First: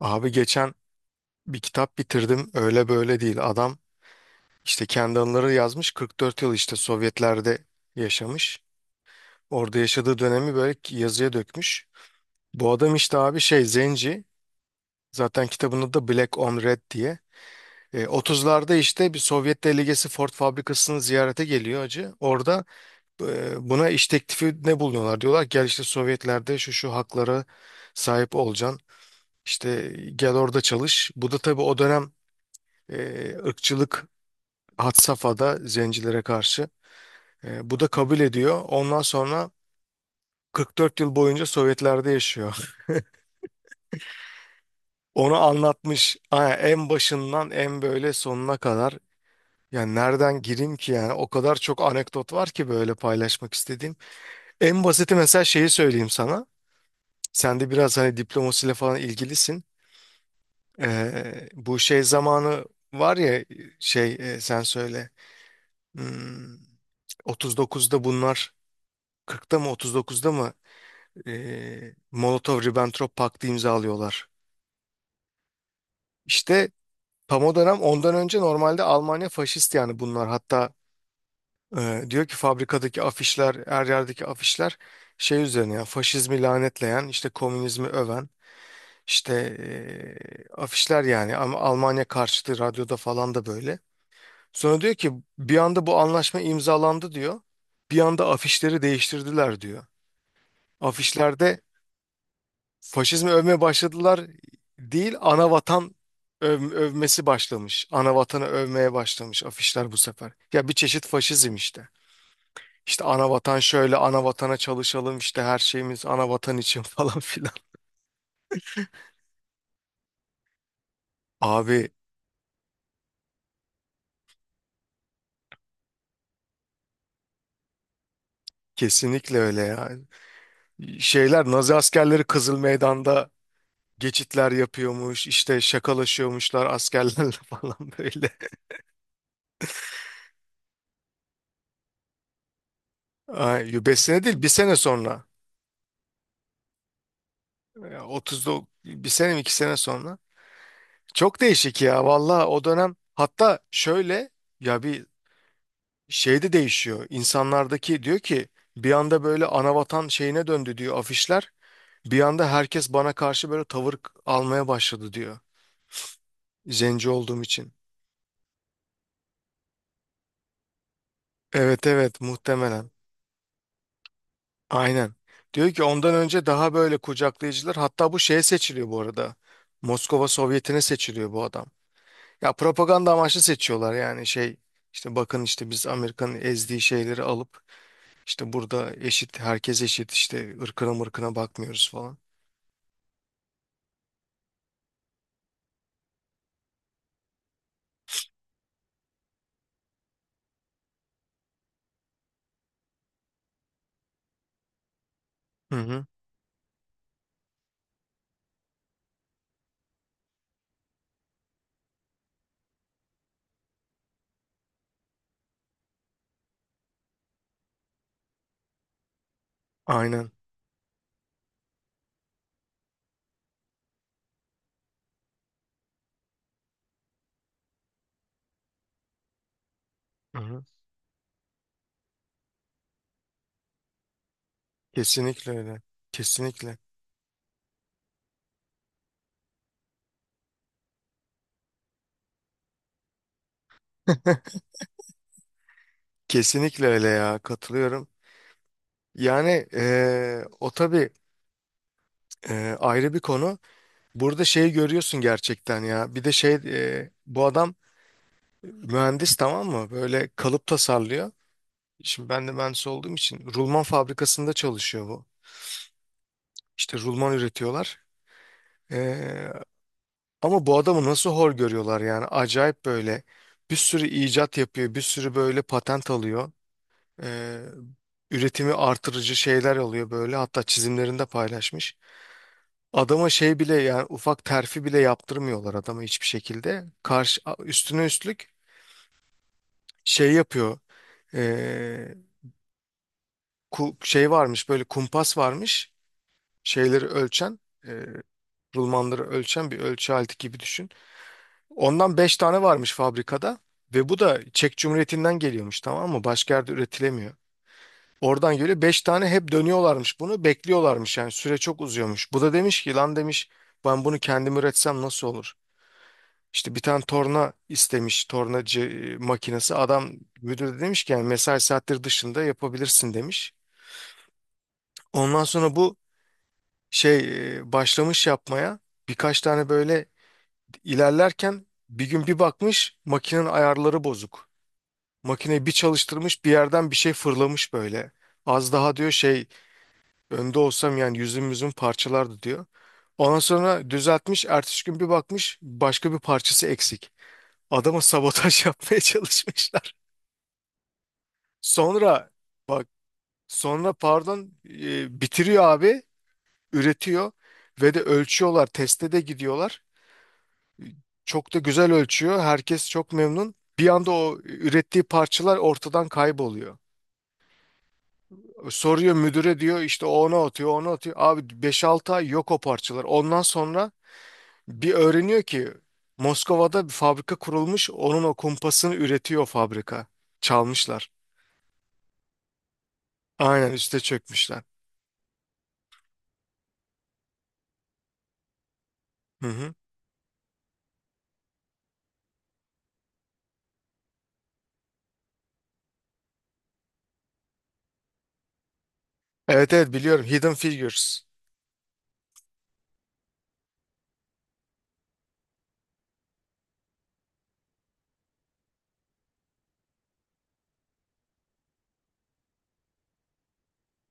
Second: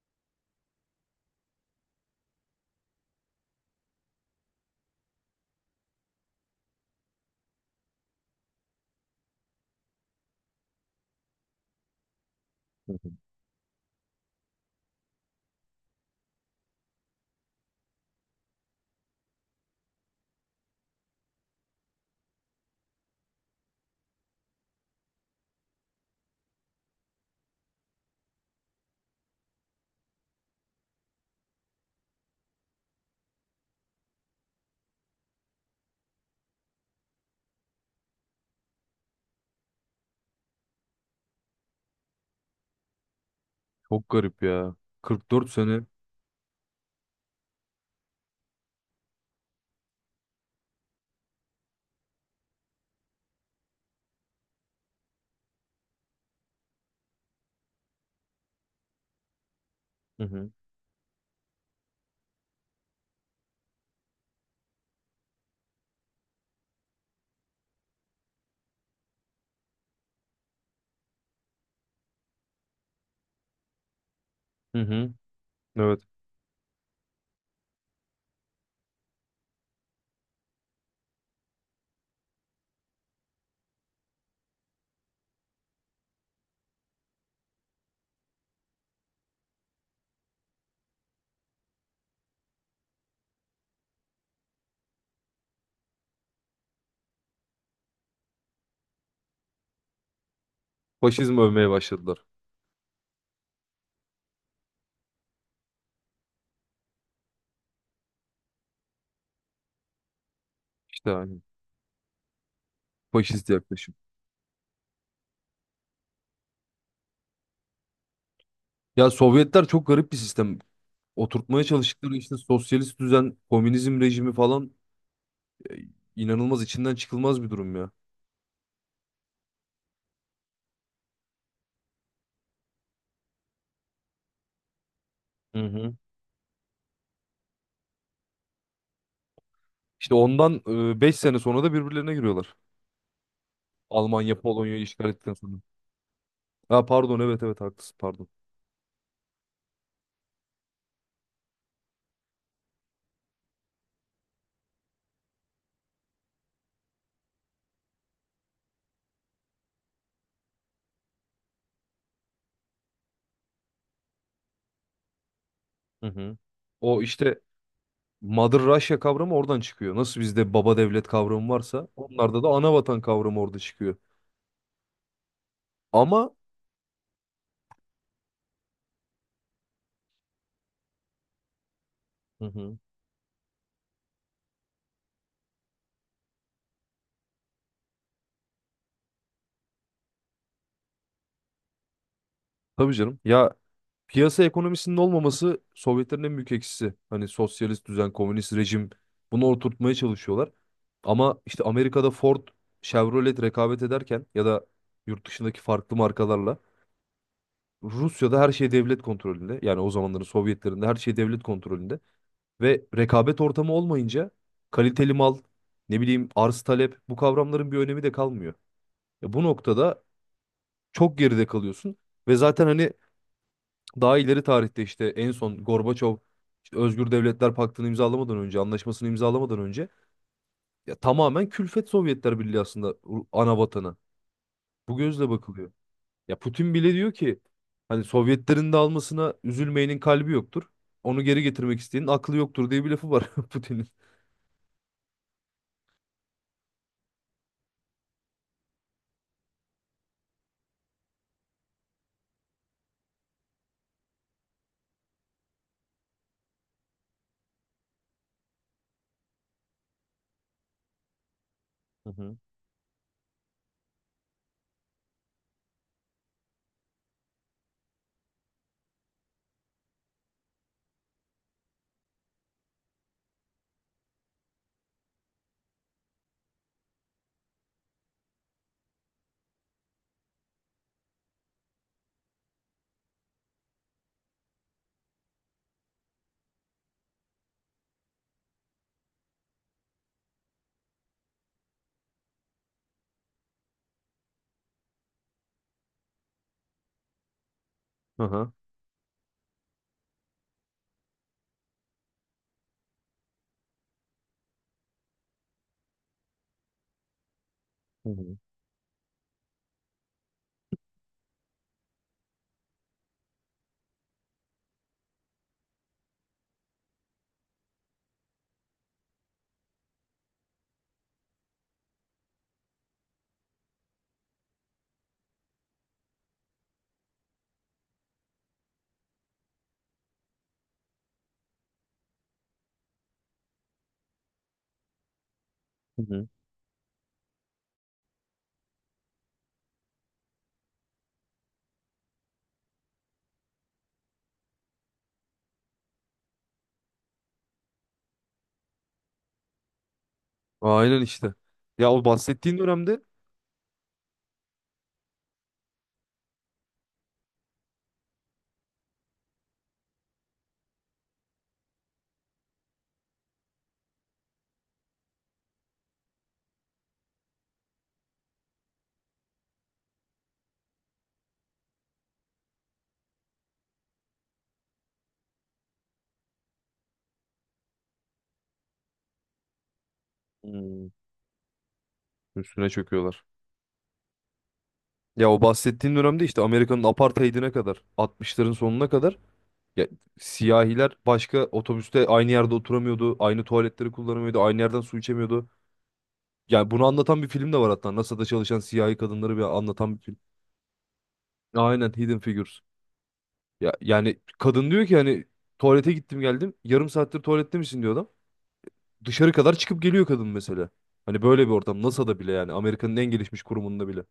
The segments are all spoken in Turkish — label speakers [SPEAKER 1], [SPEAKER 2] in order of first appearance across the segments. [SPEAKER 1] Abi geçen bir kitap bitirdim, öyle böyle değil. Adam işte kendi anıları yazmış, 44 yıl işte Sovyetler'de yaşamış. Orada yaşadığı dönemi böyle yazıya dökmüş. Bu
[SPEAKER 2] Hı
[SPEAKER 1] adam
[SPEAKER 2] hı.
[SPEAKER 1] işte abi şey zenci, zaten kitabın adı da Black on Red diye. 30'larda işte bir Sovyet delegesi Ford fabrikasını ziyarete geliyor acı. Orada buna iş teklifi ne bulunuyorlar? Diyorlar gel işte Sovyetler'de şu şu haklara sahip olacaksın. İşte gel orada çalış. Bu da tabii o dönem e, ırkçılık had safhada zencilere karşı. Bu da kabul ediyor. Ondan sonra 44 yıl boyunca Sovyetler'de yaşıyor.
[SPEAKER 2] Çok garip ya.
[SPEAKER 1] Onu
[SPEAKER 2] 44 sene.
[SPEAKER 1] anlatmış. Ha, en başından en böyle sonuna kadar. Yani nereden gireyim ki, yani o kadar çok anekdot var ki böyle paylaşmak istediğim. En basiti mesela şeyi söyleyeyim sana. Sen de biraz hani diplomasiyle falan ilgilisin.
[SPEAKER 2] Hı hı.
[SPEAKER 1] Bu şey zamanı var ya, şey, sen söyle. Hmm, 39'da bunlar, 40'ta mı 39'da mı Molotov-Ribbentrop Paktı imzalıyorlar.
[SPEAKER 2] Hı hı. Evet.
[SPEAKER 1] İşte tam o dönem, ondan önce normalde Almanya faşist yani bunlar. Hatta diyor ki fabrikadaki afişler, her yerdeki afişler şey üzerine yani, faşizmi lanetleyen, işte komünizmi öven, işte afişler yani, ama Almanya karşıtı, radyoda falan da böyle. Sonra diyor ki bir anda bu anlaşma imzalandı diyor. Bir anda afişleri değiştirdiler diyor.
[SPEAKER 2] Faşizm
[SPEAKER 1] Afişlerde
[SPEAKER 2] övmeye başladılar.
[SPEAKER 1] faşizmi övmeye başladılar değil, ana vatan, övmesi başlamış. Ana vatanı övmeye başlamış afişler bu sefer. Ya bir çeşit
[SPEAKER 2] İşte hani
[SPEAKER 1] faşizm işte. İşte ana
[SPEAKER 2] faşist
[SPEAKER 1] vatan
[SPEAKER 2] yaklaşım.
[SPEAKER 1] şöyle, ana vatana çalışalım, işte her şeyimiz ana vatan için falan filan.
[SPEAKER 2] Ya Sovyetler çok garip bir sistem. Oturtmaya
[SPEAKER 1] Abi
[SPEAKER 2] çalıştıkları işte sosyalist düzen, komünizm rejimi falan e, inanılmaz içinden çıkılmaz bir durum ya.
[SPEAKER 1] kesinlikle öyle ya. Şeyler, Nazi askerleri Kızıl Meydan'da geçitler yapıyormuş,
[SPEAKER 2] Hı
[SPEAKER 1] işte
[SPEAKER 2] hı.
[SPEAKER 1] şakalaşıyormuşlar askerlerle falan böyle.
[SPEAKER 2] İşte ondan 5 sene sonra da birbirlerine giriyorlar.
[SPEAKER 1] Ay, besene
[SPEAKER 2] Almanya
[SPEAKER 1] değil, bir sene
[SPEAKER 2] Polonya'yı işgal
[SPEAKER 1] sonra.
[SPEAKER 2] ettikten sonra. Ha pardon, evet evet haklısın,
[SPEAKER 1] Ya
[SPEAKER 2] pardon.
[SPEAKER 1] 30'da, bir sene mi, iki sene sonra. Çok değişik ya valla o dönem. Hatta şöyle, ya bir şey de değişiyor insanlardaki, diyor ki bir anda böyle anavatan şeyine döndü diyor afişler, bir anda herkes bana karşı böyle tavır almaya başladı diyor,
[SPEAKER 2] Hı hı. O
[SPEAKER 1] zenci
[SPEAKER 2] işte
[SPEAKER 1] olduğum için.
[SPEAKER 2] Mother Russia kavramı oradan çıkıyor. Nasıl bizde baba devlet kavramı
[SPEAKER 1] Evet,
[SPEAKER 2] varsa
[SPEAKER 1] evet,
[SPEAKER 2] onlarda da ana
[SPEAKER 1] muhtemelen,
[SPEAKER 2] vatan kavramı orada çıkıyor.
[SPEAKER 1] aynen. Diyor ki ondan
[SPEAKER 2] Ama.
[SPEAKER 1] önce daha böyle kucaklayıcılar, hatta bu şeye seçiliyor bu arada, Moskova Sovyeti'ne seçiliyor bu adam.
[SPEAKER 2] Hı
[SPEAKER 1] Ya
[SPEAKER 2] hı.
[SPEAKER 1] propaganda amaçlı seçiyorlar yani, şey, işte bakın işte biz Amerika'nın ezdiği şeyleri alıp İşte burada eşit, herkes eşit, işte ırkına mırkına bakmıyoruz falan.
[SPEAKER 2] Tabii canım ya, piyasa ekonomisinin olmaması Sovyetlerin en büyük eksisi. Hani sosyalist düzen, komünist rejim, bunu oturtmaya çalışıyorlar. Ama işte Amerika'da Ford, Chevrolet rekabet ederken ya da yurt dışındaki
[SPEAKER 1] Hı
[SPEAKER 2] farklı
[SPEAKER 1] hı.
[SPEAKER 2] markalarla, Rusya'da her şey devlet kontrolünde. Yani o zamanların Sovyetlerinde her şey devlet kontrolünde. Ve rekabet ortamı olmayınca kaliteli mal, ne bileyim, arz talep, bu kavramların bir önemi de kalmıyor. Ya bu noktada
[SPEAKER 1] Aynen.
[SPEAKER 2] çok geride kalıyorsun ve zaten hani daha ileri tarihte işte en son Gorbaçov işte Özgür Devletler Paktı'nı imzalamadan önce, anlaşmasını imzalamadan önce,
[SPEAKER 1] Hı hı.
[SPEAKER 2] ya tamamen külfet Sovyetler Birliği aslında, ana vatanı. Bu gözle
[SPEAKER 1] Kesinlikle
[SPEAKER 2] bakılıyor.
[SPEAKER 1] öyle.
[SPEAKER 2] Ya Putin
[SPEAKER 1] Kesinlikle.
[SPEAKER 2] bile diyor ki hani Sovyetlerin de almasına üzülmeyenin kalbi yoktur. Onu geri getirmek isteyenin aklı yoktur diye bir lafı var Putin'in.
[SPEAKER 1] Kesinlikle öyle ya, katılıyorum. Yani o tabii ayrı bir konu. Burada şeyi görüyorsun gerçekten ya. Bir de şey, bu adam mühendis, tamam mı? Böyle kalıp tasarlıyor.
[SPEAKER 2] Hı
[SPEAKER 1] Şimdi
[SPEAKER 2] hı.
[SPEAKER 1] ben de mühendis olduğum için, rulman fabrikasında çalışıyor bu. İşte rulman üretiyorlar. Eee, Ama bu adamı nasıl hor görüyorlar, yani acayip. Böyle bir sürü icat yapıyor, bir sürü böyle patent alıyor. Ee, üretimi artırıcı şeyler alıyor böyle, hatta çizimlerinde paylaşmış. Adama şey bile, yani ufak terfi bile yaptırmıyorlar adama, hiçbir şekilde. Karşı, üstüne üstlük şey yapıyor. Ee, şey varmış böyle, kumpas varmış, şeyleri ölçen, e,
[SPEAKER 2] Aha.
[SPEAKER 1] rulmanları ölçen bir ölçü aleti gibi düşün. Ondan 5 tane varmış fabrikada ve bu da Çek Cumhuriyeti'nden geliyormuş, tamam mı? Başka yerde üretilemiyor.
[SPEAKER 2] Hı hı.
[SPEAKER 1] Oradan geliyor 5 tane, hep dönüyorlarmış, bunu bekliyorlarmış, yani süre çok uzuyormuş. Bu da demiş ki lan, demiş ben bunu kendim üretsem nasıl olur? İşte bir tane torna istemiş, tornacı makinesi. Adam müdür de demiş ki yani mesai saatleri dışında yapabilirsin demiş. Ondan sonra bu şey, başlamış yapmaya birkaç tane böyle. İlerlerken bir gün bir bakmış, makinenin ayarları bozuk. Makineyi bir
[SPEAKER 2] Hı hı.
[SPEAKER 1] çalıştırmış, bir yerden bir şey fırlamış böyle. Az daha, diyor, şey önde olsam, yani yüzüm parçalardı diyor. Ondan sonra düzeltmiş, ertesi gün bir bakmış başka bir parçası eksik. Adama sabotaj yapmaya çalışmışlar.
[SPEAKER 2] Aynen işte. Ya o
[SPEAKER 1] Sonra,
[SPEAKER 2] bahsettiğin
[SPEAKER 1] bak,
[SPEAKER 2] dönemde.
[SPEAKER 1] sonra pardon, bitiriyor abi, üretiyor ve de ölçüyorlar, teste de gidiyorlar. Çok da güzel ölçüyor, herkes çok memnun. Bir anda o ürettiği parçalar ortadan kayboluyor. Soruyor müdüre, diyor işte, o ona atıyor, ona atıyor. Abi beş 6 ay yok o parçalar. Ondan sonra bir öğreniyor ki Moskova'da bir fabrika kurulmuş. Onun o kumpasını üretiyor fabrika.
[SPEAKER 2] Hmm.
[SPEAKER 1] Çalmışlar.
[SPEAKER 2] Üstüne çöküyorlar.
[SPEAKER 1] Aynen, üste çökmüşler.
[SPEAKER 2] Ya o bahsettiğin dönemde işte Amerika'nın apartheidine kadar, altmışların sonuna kadar,
[SPEAKER 1] Hı hı.
[SPEAKER 2] ya siyahiler başka otobüste aynı yerde oturamıyordu, aynı tuvaletleri kullanamıyordu, aynı yerden su içemiyordu. Yani bunu anlatan bir film de var hatta. NASA'da çalışan siyahi kadınları bir
[SPEAKER 1] Evet, evet,
[SPEAKER 2] anlatan bir film.
[SPEAKER 1] biliyorum, Hidden Figures.
[SPEAKER 2] Aynen, Hidden Figures. Ya yani kadın diyor ki, hani tuvalete gittim geldim. Yarım saattir tuvalette misin, diyor adam. Dışarı kadar çıkıp geliyor kadın mesela. Hani böyle bir ortam NASA'da bile, yani Amerika'nın en gelişmiş kurumunda bile.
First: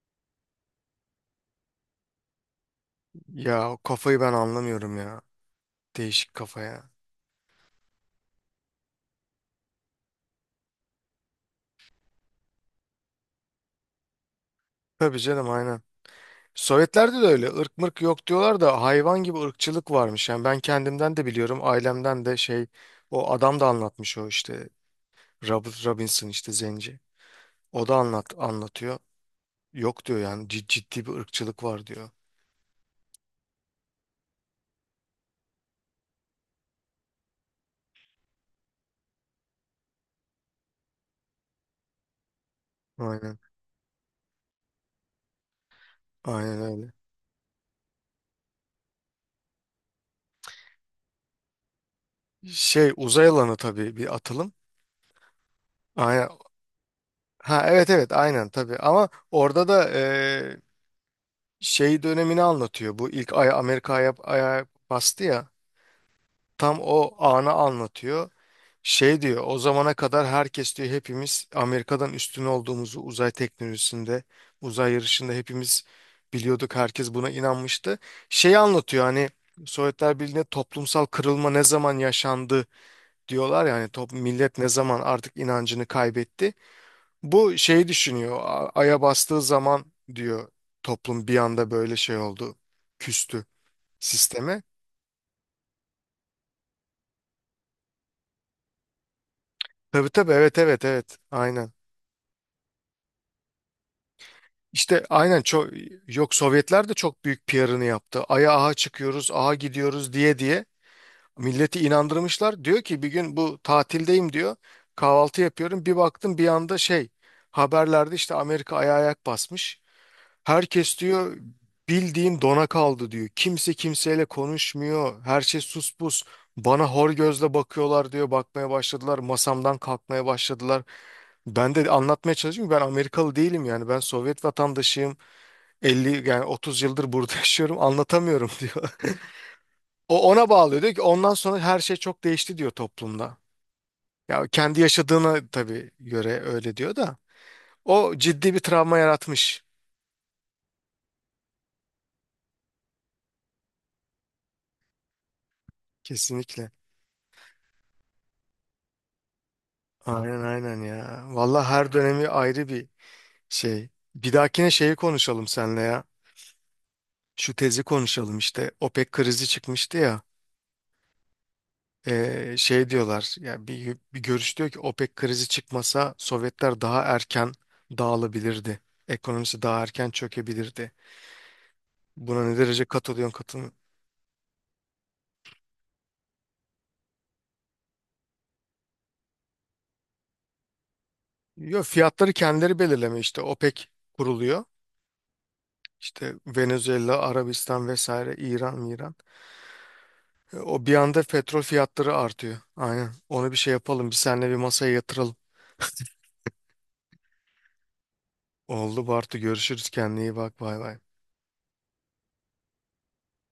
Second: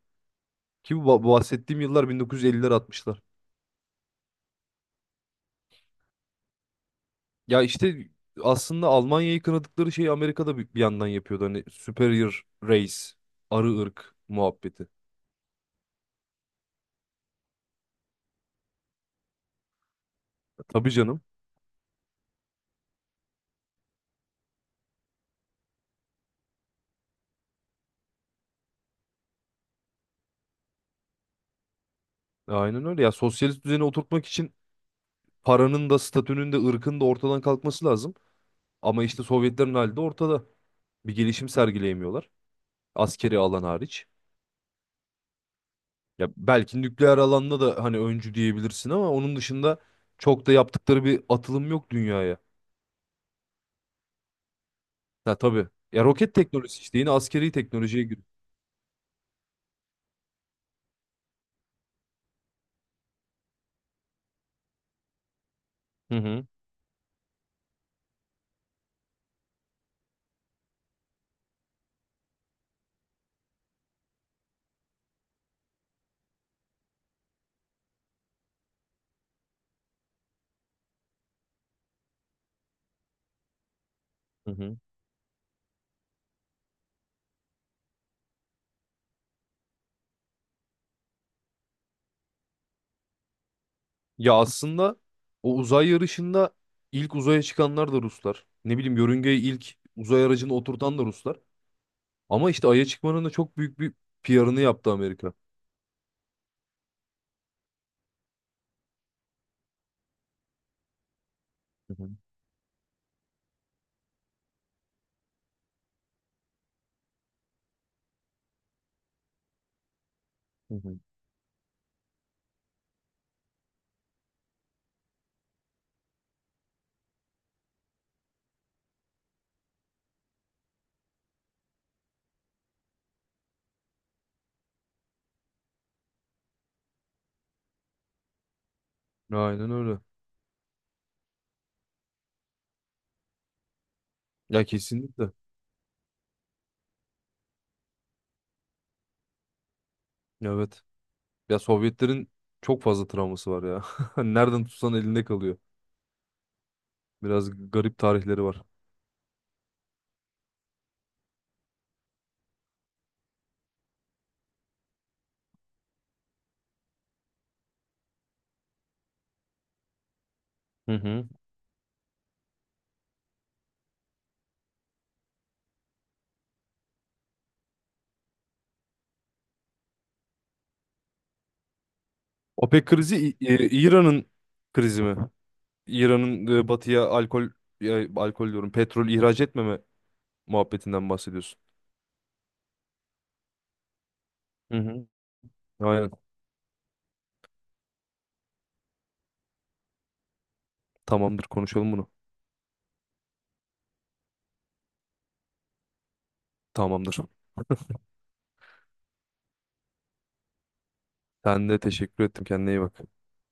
[SPEAKER 2] Ki bu bahsettiğim yıllar 1950'ler, 60'lar.
[SPEAKER 1] Ya o kafayı ben anlamıyorum ya. Değişik kafa ya.
[SPEAKER 2] Ya işte aslında Almanya'yı kınadıkları şeyi Amerika'da bir yandan yapıyordu. Hani superior race, arı ırk muhabbeti.
[SPEAKER 1] Tabii canım, aynen. Sovyetlerde de öyle ırk mırk yok diyorlar da, hayvan gibi ırkçılık varmış. Yani ben
[SPEAKER 2] Tabii
[SPEAKER 1] kendimden
[SPEAKER 2] canım.
[SPEAKER 1] de biliyorum, ailemden de. Şey, o adam da anlatmış, o işte, Robinson, işte zenci. O da anlatıyor. Yok diyor, yani ciddi bir ırkçılık var diyor.
[SPEAKER 2] Aynen öyle. Ya sosyalist düzeni oturtmak için paranın da, statünün de, ırkın da ortadan kalkması lazım. Ama işte Sovyetlerin hali de ortada. Bir gelişim sergileyemiyorlar.
[SPEAKER 1] Aynen.
[SPEAKER 2] Askeri alan hariç. Ya
[SPEAKER 1] Aynen
[SPEAKER 2] belki
[SPEAKER 1] öyle.
[SPEAKER 2] nükleer alanda da hani öncü diyebilirsin ama onun dışında çok da yaptıkları bir atılım yok dünyaya.
[SPEAKER 1] Şey, uzay alanı tabii bir atılım.
[SPEAKER 2] Ha tabii. Ya
[SPEAKER 1] Aynen.
[SPEAKER 2] roket teknolojisi işte yine askeri
[SPEAKER 1] Ha evet,
[SPEAKER 2] teknolojiye
[SPEAKER 1] evet
[SPEAKER 2] giriyor.
[SPEAKER 1] aynen tabii, ama orada da şey dönemini anlatıyor. Bu ilk, ay Amerika aya bastı ya.
[SPEAKER 2] Hı hı.
[SPEAKER 1] Tam o anı anlatıyor. Şey diyor, o zamana kadar herkes diyor, hepimiz Amerika'dan üstün olduğumuzu uzay teknolojisinde, uzay yarışında hepimiz biliyorduk, herkes buna inanmıştı. Şeyi anlatıyor hani, Sovyetler Birliği'nde toplumsal kırılma ne zaman yaşandı diyorlar, yani
[SPEAKER 2] Hı
[SPEAKER 1] millet ne
[SPEAKER 2] hı.
[SPEAKER 1] zaman artık inancını kaybetti. Bu şeyi düşünüyor, Ay'a bastığı zaman, diyor, toplum bir anda böyle şey oldu, küstü
[SPEAKER 2] Ya
[SPEAKER 1] sisteme.
[SPEAKER 2] aslında o uzay yarışında ilk uzaya çıkanlar da Ruslar. Ne bileyim, yörüngeye ilk
[SPEAKER 1] Tabii
[SPEAKER 2] uzay
[SPEAKER 1] tabii,
[SPEAKER 2] aracını
[SPEAKER 1] evet evet
[SPEAKER 2] oturtan da
[SPEAKER 1] evet,
[SPEAKER 2] Ruslar.
[SPEAKER 1] aynen.
[SPEAKER 2] Ama işte Ay'a çıkmanın da çok büyük bir PR'ını yaptı
[SPEAKER 1] İşte
[SPEAKER 2] Amerika.
[SPEAKER 1] aynen, çok, yok Sovyetler de çok büyük PR'ını yaptı. Ay'a aha çıkıyoruz, aha gidiyoruz diye diye milleti
[SPEAKER 2] Hı hı.
[SPEAKER 1] inandırmışlar. Diyor ki bir gün, bu tatildeyim diyor. Kahvaltı yapıyorum. Bir baktım bir anda şey, haberlerde işte Amerika aya ayak basmış.
[SPEAKER 2] Hı
[SPEAKER 1] Herkes,
[SPEAKER 2] hı.
[SPEAKER 1] diyor, bildiğin dona kaldı diyor. Kimse kimseyle konuşmuyor. Her şey sus pus. Bana hor gözle bakıyorlar diyor. Bakmaya başladılar. Masamdan kalkmaya başladılar. Ben de anlatmaya çalışıyorum, ben Amerikalı değilim yani, ben Sovyet vatandaşıyım. 50, yani 30 yıldır burada yaşıyorum, anlatamıyorum diyor.
[SPEAKER 2] Aynen öyle.
[SPEAKER 1] O ona bağlıyor, diyor ki ondan sonra her şey çok değişti diyor toplumda. Ya
[SPEAKER 2] Ya
[SPEAKER 1] kendi
[SPEAKER 2] kesinlikle.
[SPEAKER 1] yaşadığına tabii göre öyle diyor da, o ciddi bir travma yaratmış
[SPEAKER 2] Evet. Ya Sovyetlerin çok fazla travması var ya. Nereden tutsan elinde kalıyor.
[SPEAKER 1] kesinlikle.
[SPEAKER 2] Biraz garip tarihleri var.
[SPEAKER 1] Aynen, aynen ya. Vallahi her dönemi ayrı bir şey. Bir dahakine şeyi konuşalım seninle ya. Şu tezi konuşalım işte. OPEC krizi çıkmıştı ya.
[SPEAKER 2] Hı hı.
[SPEAKER 1] Şey diyorlar yani, bir görüş diyor ki OPEC krizi çıkmasa Sovyetler daha erken dağılabilirdi, ekonomisi daha erken çökebilirdi. Buna ne derece
[SPEAKER 2] OPEC krizi
[SPEAKER 1] katılıyorsun, katılmıyorsun?
[SPEAKER 2] İran'ın krizi mi? İran'ın batıya alkol, ya, alkol diyorum, petrol ihraç etmeme muhabbetinden bahsediyorsun.
[SPEAKER 1] Yok, fiyatları kendileri belirleme, işte OPEC kuruluyor.
[SPEAKER 2] Hı hı. Aynen.
[SPEAKER 1] İşte Venezuela, Arabistan vesaire, İran. O bir anda
[SPEAKER 2] Tamamdır,
[SPEAKER 1] petrol
[SPEAKER 2] konuşalım bunu.
[SPEAKER 1] fiyatları artıyor. Aynen. Onu bir şey yapalım, bir seninle bir masaya yatıralım.
[SPEAKER 2] Tamamdır.
[SPEAKER 1] Oldu Bartu. Görüşürüz. Kendine iyi bak. Bay bay.
[SPEAKER 2] Ben de teşekkür ettim. Kendine iyi bak.